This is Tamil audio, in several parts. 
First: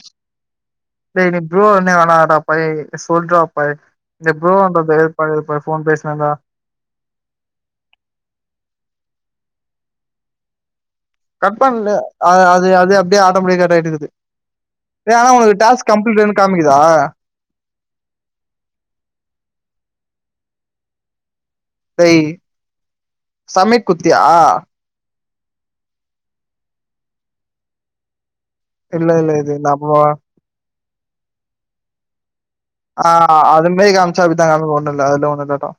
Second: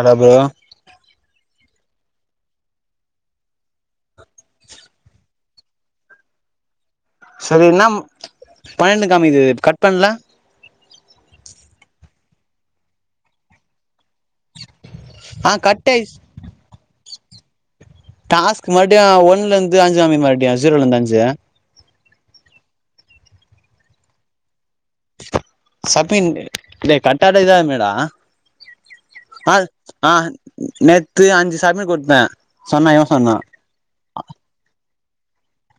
அதாவ்து டே நீ ப்ரோ அண்ணே வேனா டா பழைய் சொல்ரா பழைய் இந்த ப்ரோன்றது பழைய ஃப போன் பேசுனான்டா சரி என்னா பன்னெண்டு காமிக்குது கட் பண்ல கட் பண்ல அ அது அது அப்டியே ஆட்டமெட்டிக்கா கட் ஆயிட்டு இருக்து டே ஆனா ஆ உனக்கு கட் டாஸ் ஆயிடுச்சு கம்ப்ளீடட்னு காமிக்குதா டாஸ்க் மறுபடியு ஒன்லருந்து அஞ்சு காமிக் மறுபடியு ஜீரோல இருந்து அஞ்சு டேய் சமிட் குத்தியா சஃபீன் டே கட்டாட இதாவு மேடா இல்ல இல்ல இது ஆ நா போ ஆ நேத்து அஞ்சு சமிட் குடுத்தே சொன்னா இவ ஆ சொன்னா அதுமாரி காமிச்சா அப்பித்தா காமிக் ஒன்னு இல்ல அதுல ஒன்னு காட்டோ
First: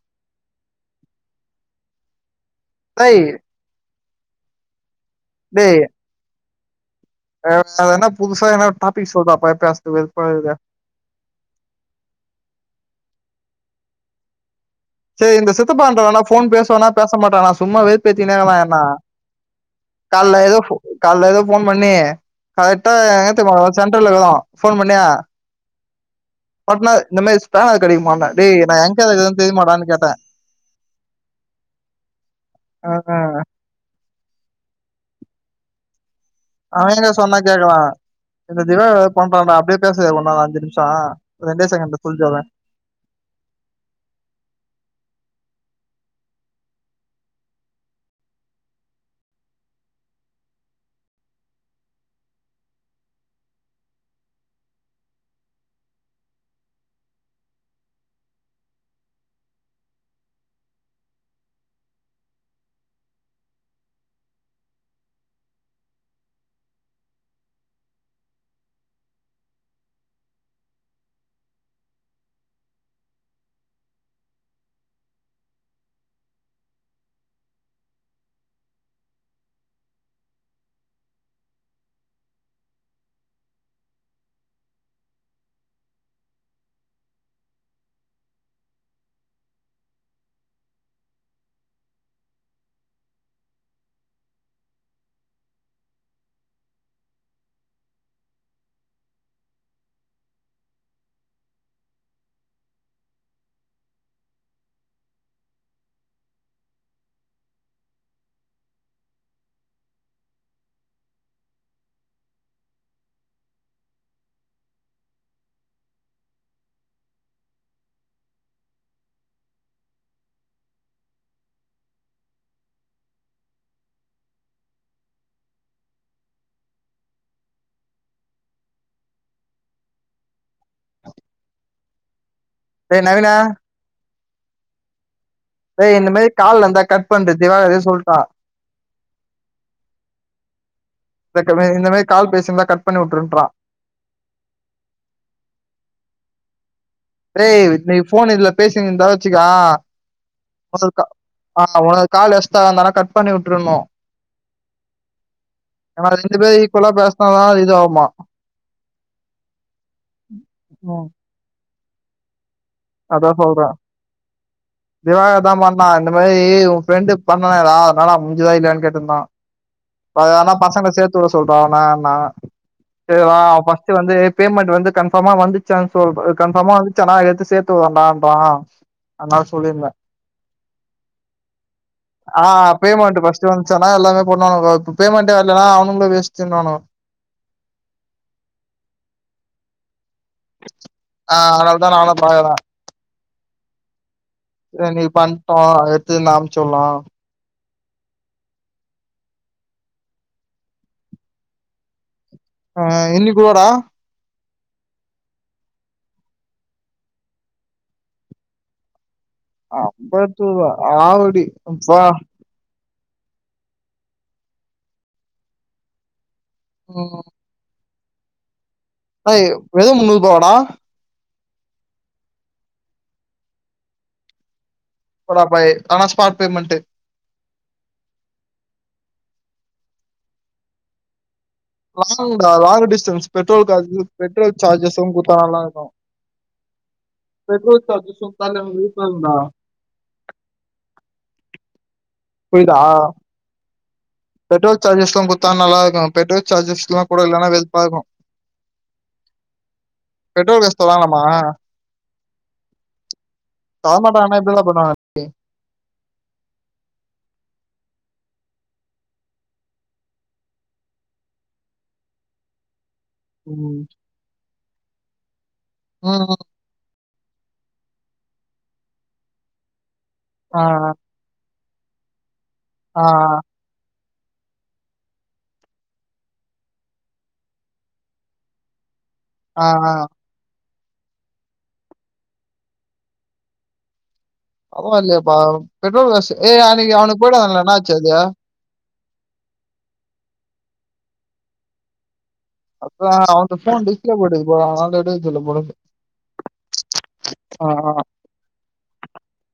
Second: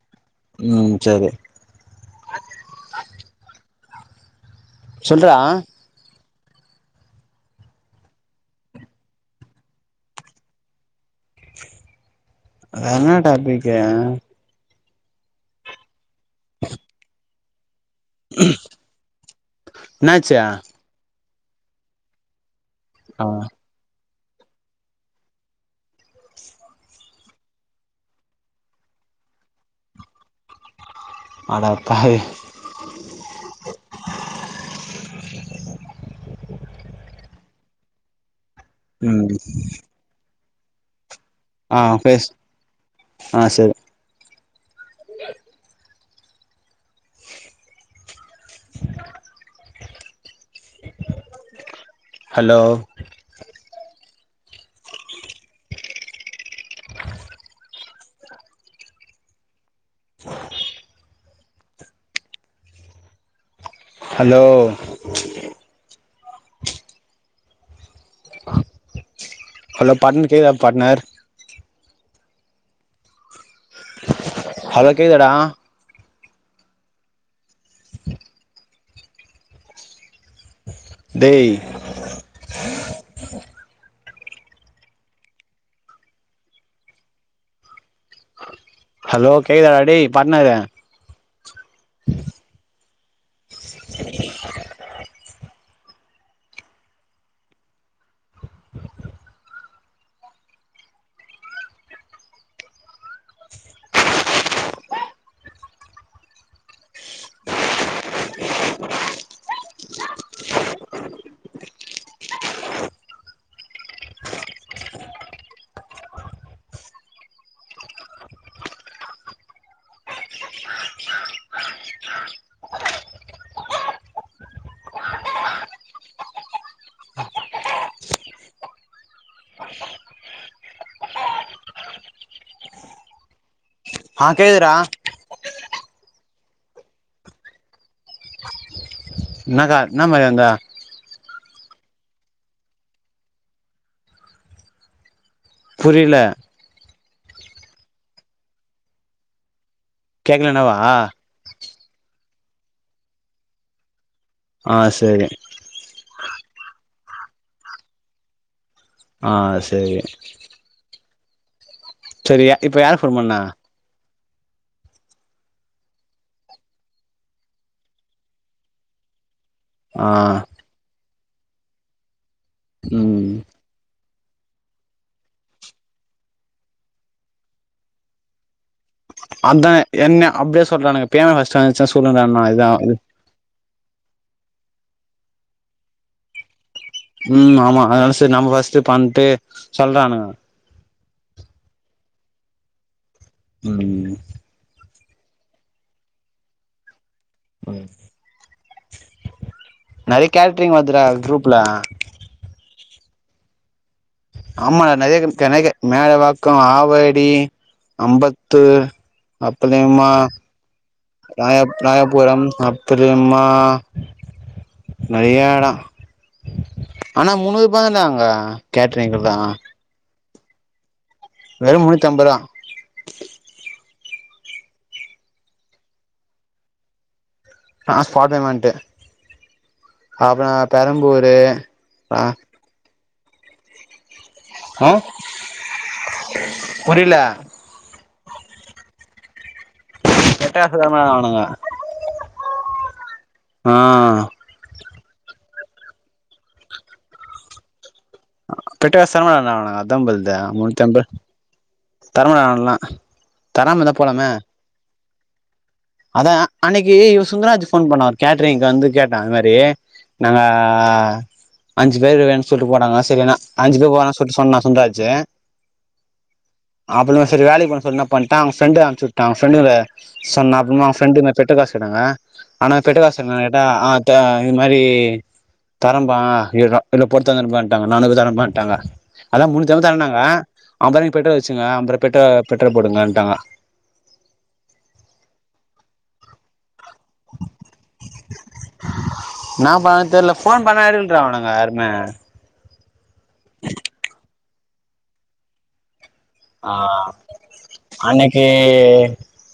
ம் சரி ரை சொல்றா டேய் அ வேனா புதுசா எதன்னா டாபிக் சொல்றா பழைய் பேசுறதுக்கு வெறுப்பாகுது என்ன டாபிக்கு சரி இந்த சித்தப்பா என்ட்டனாடா போன் பேசுவானா பேச மாட்டானா சும்மாவே வெறுப்பேத்தினே இருக்றா என்ன என்னாச்சு கால்ல ஏதோ ஆ ஃப் கால்ல ஏதோ போன் பண்ணி கரெக்டா எங்க தெரிமா இருக்கோ சென்ட்ரல்ல இர்கோ ஃபோன் பண்ணிய பாட்னர் இந்த மேரி ஸ்பேனர் கெடைகுமான்னே டே நா எங்க இருக்றேனு தெரிமாடானு கேட்டே அட பாவி அ அ அவ என்ன சொன்னா கேக்குறா இந்த திவாகர் வேற ம் பண்றான்டா அப்டியே பேசு இன்னு அஞ்சு நிமிஷோ ரெண்டே ஆ செகண்ட்ல பேஸ் சொல்லிடுவே ஆ செரி ஹலோ [unintelligible] [unintelligible] ஹலோ ஹலோ பாட்னர் கேக்குதா பாட்னர் ஹலோ கேக்குதாடா டேய் ஹலோ கேக்குதா டேய் பாட்னரு [unintelligible] அ [inaudible] டேய் நவீனு ஆ கேக்குது டா டேய் இந்த மேரி கால் வந்தா கட் பண்டு திவாகரே சொல்ட்டா என்னக்கா என்ன மாரி வந்த [unintelligible] இந்த மாரி கால் பேசியிருந்தா கட் பண்ணி வுட்டுருன்றா புரில டேய் நீ போன் இதுல பேசினு இருந்தா வச்சுக்கா கேக்கல என்னவா மொதல் கா ஆமா ஒரு கால் எஸ்டா அ வந்தனா கட் பண்ணி விட்டுருணும் அ சேரி நம்ம ரெண்டு பேர் ஈக்குல்லா பேசினாாதான் அது இது ஆகுமா அ செரி ம் சரியா இப்ப யார் அதான் சொல்றேன் திவாகர் தான் பண்ண இந்த மாதிரி உன் ஃப்ரெண்டு பண்ணே ஏதா அதனால முஞ்சுதா இல்லன்னனு கேட்டிருந்தான் ஆ ப அதுதாண்டா பசங்கல சேர்த்துட சொல்ற அண்ணன்னா சரி ம் அவன் வந்து பேமெண்ட் வந்து கன்பர்மா வந்துச்ச சோல்ட்ர கன்பர்மா வந்துச்சா சேர்த்து த்து வண்டாம்ப்பான் அதா என்ன அப்படியே சொல்றானுக்கு பியேனா வாசிச்சா யனாச்சு சொல்லறான் ஆ இது பேமெண்ட் ஃபர்ஸ்ட் வந்துச்சானா எல்லாமே பண்ணுவானுங்க இப்போ பேமண்டே வர்லன்னா அவனுங்களும் வேஸ்டுனுவாங்கோ உம் ஆமா அதனால சரி நம்ம ஃபஸ்ட்டு பண்ட்டு சொல்றானுங்க ஆ அதால தா நானு பாக்குற உம் நீ பண்ணட்டோம் எடுத்து ஏதாச்சும் அனுப்பிவிடலாம் நறைய கேட்ரிங் வருதுடா குரூப்ல ஆ என்னைக்கோ டா ஆமா டா நறைய கம் கனக மேலவாக்கம் ஆவடி ஐம்பத்து அப்பளேமா துவோ ஆ ராயா ராயபுரம் கத்திரிமா நரயா எடோ ம் ஆனா மூணு பே இந்தாங்க அ வெறும் முந்நூறு ரூபாவாடா வெறும் முண்ணுத்தம்பதா போடா ஃபை ஆனா ஸ்பாட் பேமெண்ட் அ ஸ்பாட் பேமெண்ட் அப்ரோ பெரம்பூர் லாங் டா லாங் டிஸ்டன்ஸ் பெட்ரோல் காது பெட்ரோல் ஆ சார்ஜஸும் குடுத்தா நல்லா இருக்கும் புரியல பெட்ரோல் சார்ஜஸீம் [unintelligible] [unintelligible] அவுனுங்க புரிதா ஆ பெட்ரோல் சார்ஜஸ்லா குத்தா நல்லா இருக்கூ பெட்ரோல் சார்ஜஸ்ல கூட இல்லனா வெறுப்பா இருக்கூ பெட்ரஸ் தனம ஆனங்க அதாபொலுது பெட்ரோல் காசு முன்ஐம்ப தராங்களாமா தரமண ஆனுங்கல தரமாட்டாங்க அனா இப்டிலா பண்ணவாங்க அதா அன்னிக்கு இவ சுந்தராஜ் ஃபோன் பண்ண கேட்டிரிங்க்க வந்து கேட்ட இந்த மாரி நாங்க அஞ்சு பேரு வேணு சொல்லிட்டு போனாங்க சரினா அஞ்சு ம், பேர் வோணுசொல்லிட்டு சொன்னா சுன்டராஜி மூனு மாசோ அப்புன சரி வேலைக்கு போன சொன்ன என்ன பண்ட்டா அவங்க ஃபிரெண்ட அம்சிவுட்ட ஃபிரெண்டுகல சொன்ன ஆ அப்புறம அவுங்க ஃபிரெண்டுமே பெட்ரோல் காஸ் கேட்டாங்க ஆனா பெட்ரோ ஆ காஸ் என்னன் கேட்டா அ தே இது மாரி தரம்பா இர்ரா இல்ல பொறுத்துதா தரமாட்டாங்கன் நானுக்கு தரமாட்டாங்க அதா ஆ முன்னுத்தம்பது ஆ. தரனாங்க அம்பது ருவாக் பெட்ரோல் வச்சுங்க அம்ப ரூவா பெட்ரோ பெட்ரோல் போடுங்கன்டாங்க பரவா இல்லையேபா பெட்ரோல் காஸ் ஏய் அன்னிக்கு அவனுக்கு போய்டு வந்தாங்களே என்ன ஆச்சு அது இன்ன பண்றாங் தெர்ல ஃபோன் பண்ணா எடுக்குலன்ரா அவுனுங்க யாருமே அப்றோ அவன்ட ஃபோன் டிஸ்ப்ளே போய்டுகுது ப்ரோ அவனான்ட எடுக்கச் சொல்லு ப்ரோ போன் ஆ அன்னக் கி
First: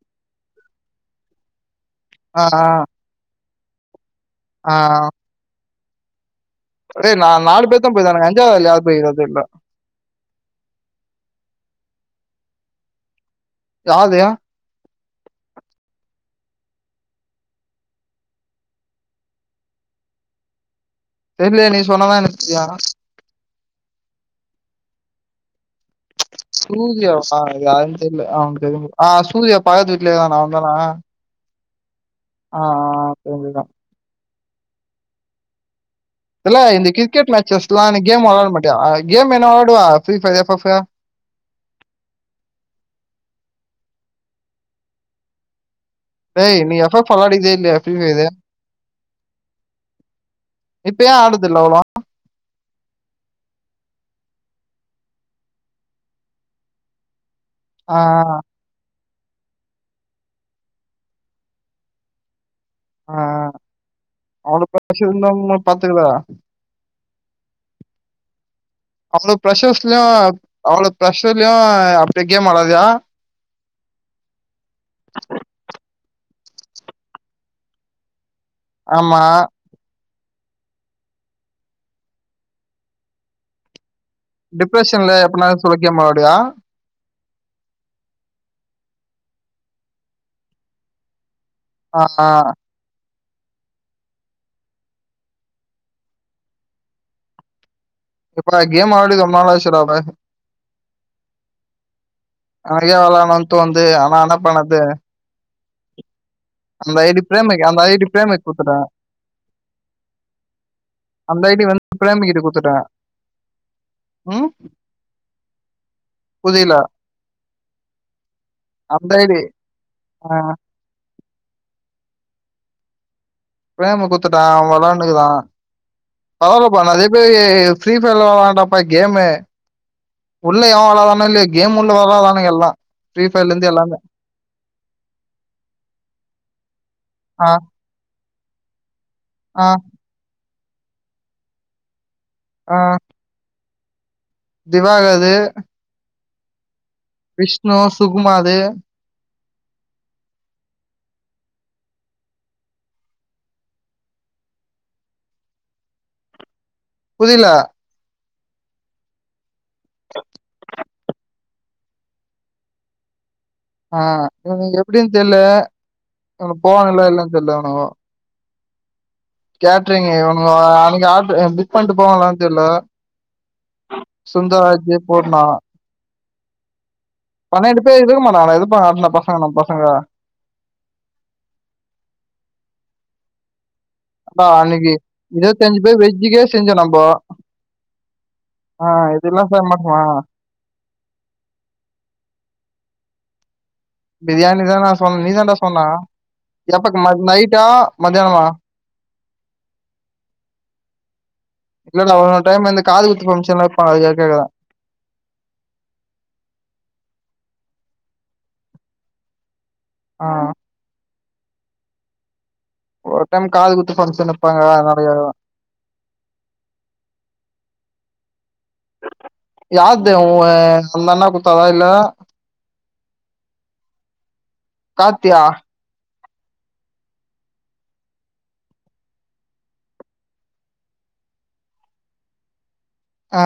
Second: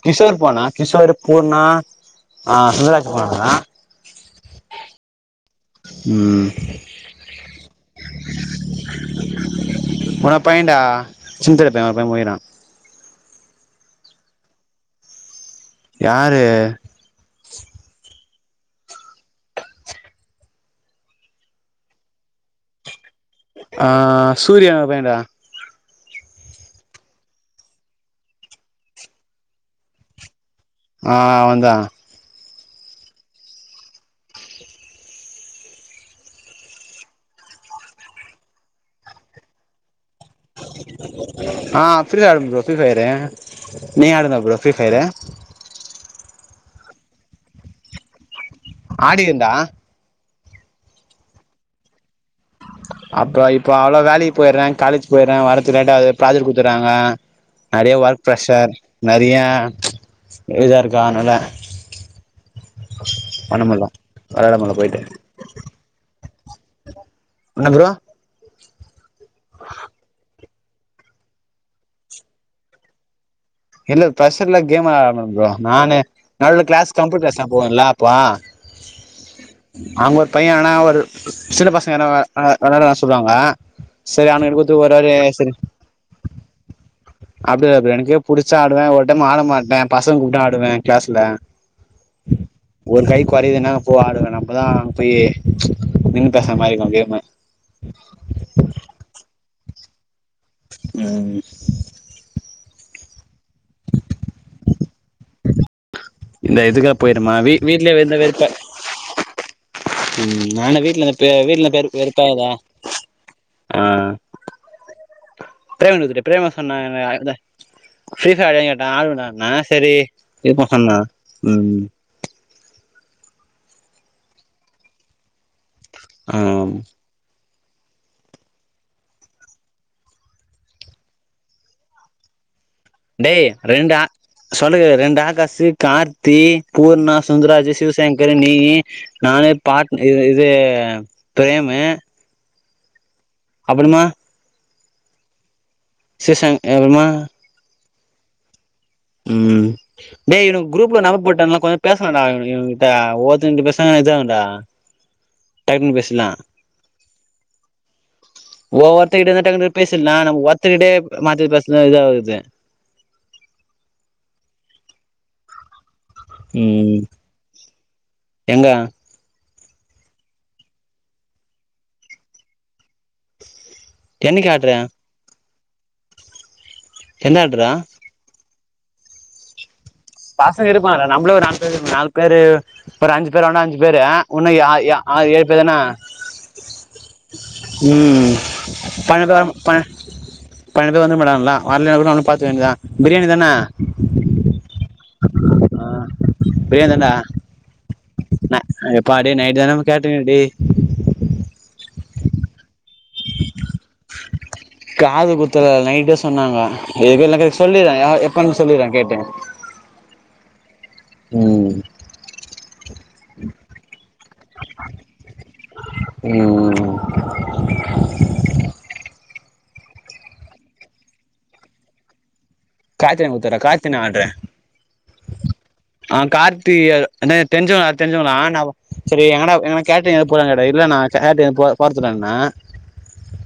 கிஷோர் போனா கிஷோர் பூர்னா ஆ அ சிவராஜ் போனா ஆ ஆ ம் அடே நா நானு பேரு தா போய் இருக்கானுங்க அஞ்சாவது ஆளு யார் போயிருக்க தெர்ல பையேன்டா சின்தடுப்பே ஒரு பையன் போயிரா யார் தேயா யாரு தெர்லயே நீ சொன்னதா எனக் தெரியு ஆ ஆ சூர்யா பய்யேன்டா சூர்யாவா சார் அது யாருன் தெர்ல அவனுக் தெரியு ஆ சூர்யா பக்கத்து வீட்ல இருக்கானா அவன் தான ஆ ஆ அவந்தா ஆ ஆ திரும்பி தா தல இந்த கிரிக்கெட் மேச்சஸ்லா நீ கேம் வெளாட மாட்டியா கேம் என்ன வெளாடுவ ப்ரி பய்ரு எப் ஃபப் ஃபு ஆ ப்ரியா வெளயாடுவே ப்ரோ ப்ரி பயரு நீ ஆடுதா ப்ரோ ப்ரிபயரு ஏய் நீ எப் ஃபப் வெலாடிக்கிது இல்லியா ஃப்ரி பயரு ஆடிகேன்டா இப்ப ஏ ஆட்றதுல்ல அவ்ளோவா அப்றோ இப்போ அவ்ளோ வேலைக் போய்றே காலேஜ் போய்ட்றே வர்றத்துக்கு லெட்டாவது ப்ராஜெட் குடுத்துர்றாங்கோ நெறைய ஆ, ஒர்க் ப்ரெஷர் நெறைய இதா இருக்கு அத்னால ஆ வெளாட அவ்ளோ முடில போயிட்டு ப்ரஷருந்தா ப்ரோ பாத்துக்லா என்ன ப்ரோ அவ்ளோ ப்ரஷர்ஸ்லியு அவ்ளோ ப்ஷர்லியு அப்டியே கேம் வெளாட்ரியா இல்ல ப்ரரெஷர்ல கேம் வெளாட்லமா ப்ரோ நானே நடுல க்ளாஸ் கம்யூட்டர் க்ளால் நா போவேல்லா அப்போ ஆமா அங்க ஒரு பையே என்னன்னா ஒரு சின்ன பசங்கனா வெ வெள வெளாட வேர சொல்லுவாங்க சேரி அகுன்ன எனக்கொருத்தர் வராரு டிப்ரெஷன்ல சேரி எப்படினாலும் ஒரு சொல்ல கேம் விளாடுவியா அப்டிதா அப்டி எனக்கே புடிச்சா ஆடுவ ஒரு டைம் ஆட மாட்டே பசங்க கூப்ட்டா ஆடுவே க்ளாஸ்ல ஆ நா ஒரு கை கொறதுன்னா போ ஆடுவே நம்மதா அங் போயி நின்னு பேச மாரி இருக்கு கேமு இப்ப நா கேம் அடி ரொம்ப நாள் ஆச்சுடா இப்ப ம் ம் அவனுக்கே வெளான்லான் தோன்து ஆனா என்ன பண்ணது இந்த இதுக்கா அந்த ஐடி போயிருமா வீட் பிரேமிக் அந்த வீட்லே ஐடி வீட்லே பிரேமிக் வெறுப்ப குத்துட்டேன் ம் நானு வீட்ல பெ அந்த ஐடி வீட்டுல பெரு வந்து வெருப்பா பிரேமிக் கிட்ட இருக்குதுடா குத்துட்டேன் ஆ ம் ப்ரேம குடுத்துட்டு ப்ரேம சொன்னா புரியல என்ன ஆ ஃப்ரி பயர் ஆடுவியான் கேட்டா அந்த ஐடி ஆடுவேன்டானே செரி இருப்போ சொன்னா ம் பிரேம குத்துட்டா அவ வெளாண்டுகிறா ஆ வளரப்பா நறைய ஃப்ரீ ஃபயர் வெளாண்டப்பா கேமே உள்ள எவ வராதானோ இல்லையே கேம் உள்ள வராதானுங்க எல்லா டே ரெண்டு சொல்றத கேளு ரெண்டு ஆகாசு கார்த்தி பூர்ணா ஆ சுந்தராஜ சிவசக் சங்கர் நீய் நானு ஆ பாட் இது பிரேமு ஆ அப்பறமா திவாகது [unintelligible] விஷ்ணு சுகுமாது ம் டேய் இங்க குரூப்ல நம்பர் போட்ட கொஞ்ச பேசலாண்டா இவுங்ககிட்ட ஒருத்தங்கட்ட பேசுனா இது ஆகுண்டா டைம்கு பேசலா புதில ஓ ஒருத்தக்கிட்டே இருந்த பேசலா நம்ம ஒருத்தக்கிட்டே மாத்தி பேசுனா இத ஆகுது ஆ இவனுங்க எப்பிடனு தெர்ல ம் போவான்ல்ல இல்லன்னு தெரியல்ல உனு எங்க கேட்ரிங் இவனுங்க [unintelligible] ஆடரு புக் பண்ணிட்டு போவலாம்னு தெரியல என்னைக்கு சுந்தர் ஆட்ரு ராஜே போட்னா எந்த ஆட்ரா பன்னெண்டு பேர் இருக்கமாட்டாங்களே இருப்பாங்களா பசங்க நம் பசங்க பசங்க இருப்பாங்க நம்மளே ஒரு நாலு பேரு நாலு பேரு அப்றோ அஞ்சு பேர் ஆன அஞ்சு பேரு அடா உன்னு அ அன்னைக்கு ஆரு ஏழு பேரு தானே இருபத்தஞ்சு பேர் வெஜ்ஜுக்கே செஞ்சோம் நம்ம ம் ப ஆஹ் [unintelligible] இதெல்லாம் செய்ய மாட்டோமா பண்ணென்டு பேர் வந்திட்டு போய்ட்டாங்களா வந்தா கூட ஒன்னு பாத்துக்க வேண்டியதா பிரியாணி தானா பிரியாணி தானா சொன் நீ தாண்டா சொன்ன பிரியாணி எப்பக்கு ம தான்டா நைட்டா மத்தியானமா ந எப்பா டே நைட் தானே கேட்டுங்க டே இல்ல டா அவ ஒரு டைம் வந்து காது குத்து பங்க்ஷன்ல இருப்பா அது தான [unintelligible] காது குத்துல நைட்டே சொன்னாங்க இதுக்கு சொல்லிறே எப்போனு சொல்லிறே கேட்டு ஆ ம் ஒரு டைம் காது குத்து பங்க்ஷன் வப்பாங்க அதடோய அதுவா ம் யார்து உ ஒ அந்த அண்ணா குத்தாதா இல்ல காத்தி அண்ணா கொடுத்தாரே காத்தி அண்ணா ஆர்டரு [unintelligible] காத்தியா ஆ கார்த்தி தெரிஞ்சவங்களா தெரிஞ்சவங்களா நா செரி எடான கேட்டு போறாங்க கடா இல்ல நா போறதுரான [unintelligible] ஆ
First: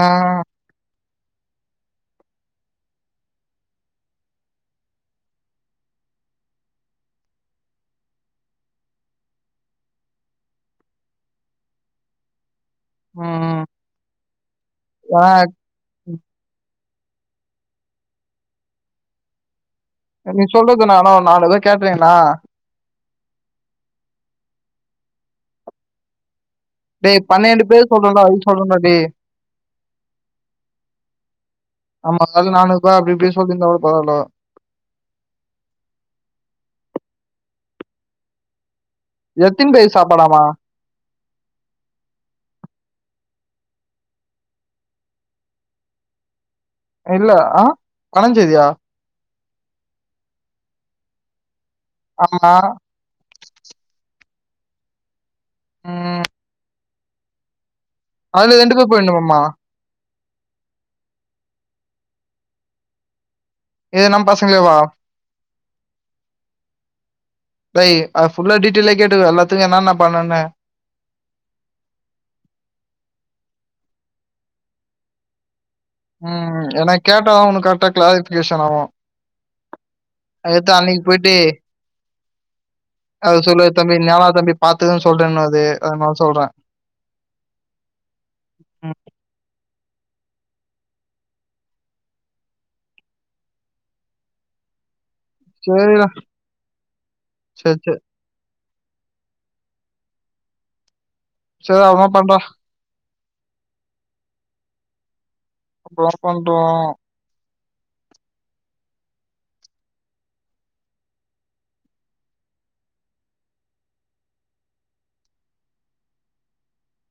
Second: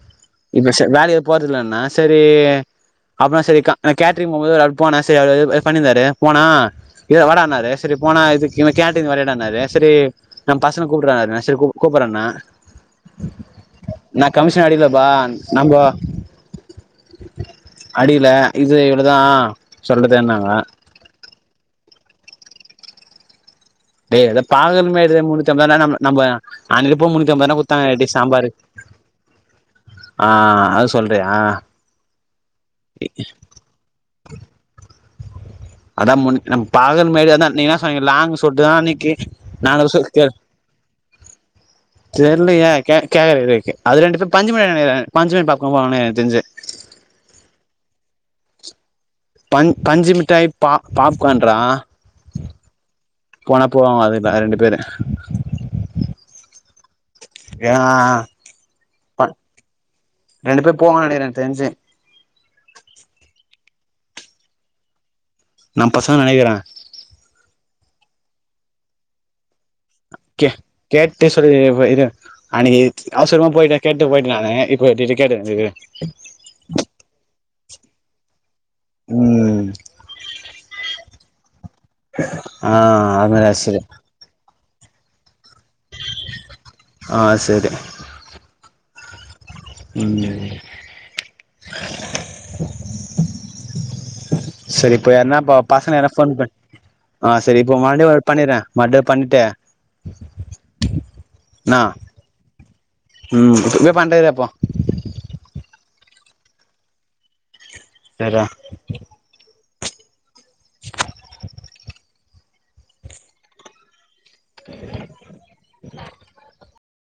இப்போ செரி வேலக்கே போறதுல்லன்னா செரி அப்புடனா செரி கா நா கேட்ரிங் போகபோது அவளவு போனா செரி அவரு இது பண்ணிருந்தாரு போனா இது வாடானாரு செரி போனா இதுக்கு கேன்ண்டீன் வரையானாரு செரி நா பசங்க கூப்பிடுறேன செரி கூ கூப்பிடறேண்ணா உம் நா கமிஷன் அடிகலப்பா ஏன்னா நம்ம அடிக்கல இது இவ்ளோதா நீ சொல்றதுன்னாங்க சொல்றது இன்னா நாவ் நான் எதுவும் கேக்லீங்ன்னா டே ஏதா பாகல்ன் எதோ மூண்ணுத்தி அம்பதுனா நம் நம்ப அன்னிக்கி இப்போ டேய் முண்ணூத்தி அம்பது தான பன்னெண்டு பேர் குடுத்தாங்க இப்டி சொல்றோம்ல அதுக்கு சாம்பாரு சொல்றேன்டா டேய் ஆ அது சொல்றியா நம்ம அதாவது நானூறு ரூபாய் அப்படி இப்படி சொல்லியிருந்தா கூட பரவாயில்ல அதா முன் நம் பாகல் மாரி தான நீங்க இன்னா சொன்னீங்க லாங்கு சொல்ட்டு தா அன்னிக்கு எத்தனை நாங்கள் பேர் சு கேள் சாப்பாடாமா தெர்லயே கேக் கேக்கற இரு அது ரெண்டு பேர் பஞ்சமி நெனக்கிறே பஞ்சமி பாக்குவா எனக் தெரிஞ்சு இல்ல ஆ பணஞ்செய்தியா பஞ் பஞ்சு மிட்டாய் பா பாப்கான்ரா ஆமா போனா போவாங்க அதுல ரெண்டு பேரு ம் யா அதுல ரெண்டு பேர் போயின்னுமம்மா ரெண்டு பேர் பேவாங்க நெனைக்கிற எனக் தெர்ஞ்சு ஏ நம் பசங்ளேவா நம் பசங்க நெனைக்கிற டெய் அது ஃபுல்லா டிடெய்ல்லா கேட்டுக்கோ அல்லாத்துக்கு என்னன்னா கே கேட்டு சொல்லிற இரு அன்னைக்கி அவுசுரமா போயிட்டே கேட்டு போயிட்டே நானு இப்ப டீட்டெயில் கேட்டுற இரு ம் ம் ஏன்னா கேட்டாதா உனுக் கரெக்டா கிளாரிஃபிகேஷன் ஆவும் ம் அததா அன்னைக்கு போயிட்டு ஆ அது அவுரு மாரி சொல்வாரு ஆச்சு தம்பி நானா தம்பி பாத்துக்கன் சொல்றன்னது அதுனால சொல்ற ஆ செரி ம், ம் செரி இப்ப யார்னா ப பசங்க சரிடா யார்னா ஃபோன் பண் ஆ செரி சரி இப்ப சரி மறுடியோ பண்ணிற மறுப்டியு பண்ட்டு செர் அப்மா பண்றா ம் என்ன பண்றது அப்போ ஒர்க் பண்றோ செர் ரா அஞ்சு பேகும்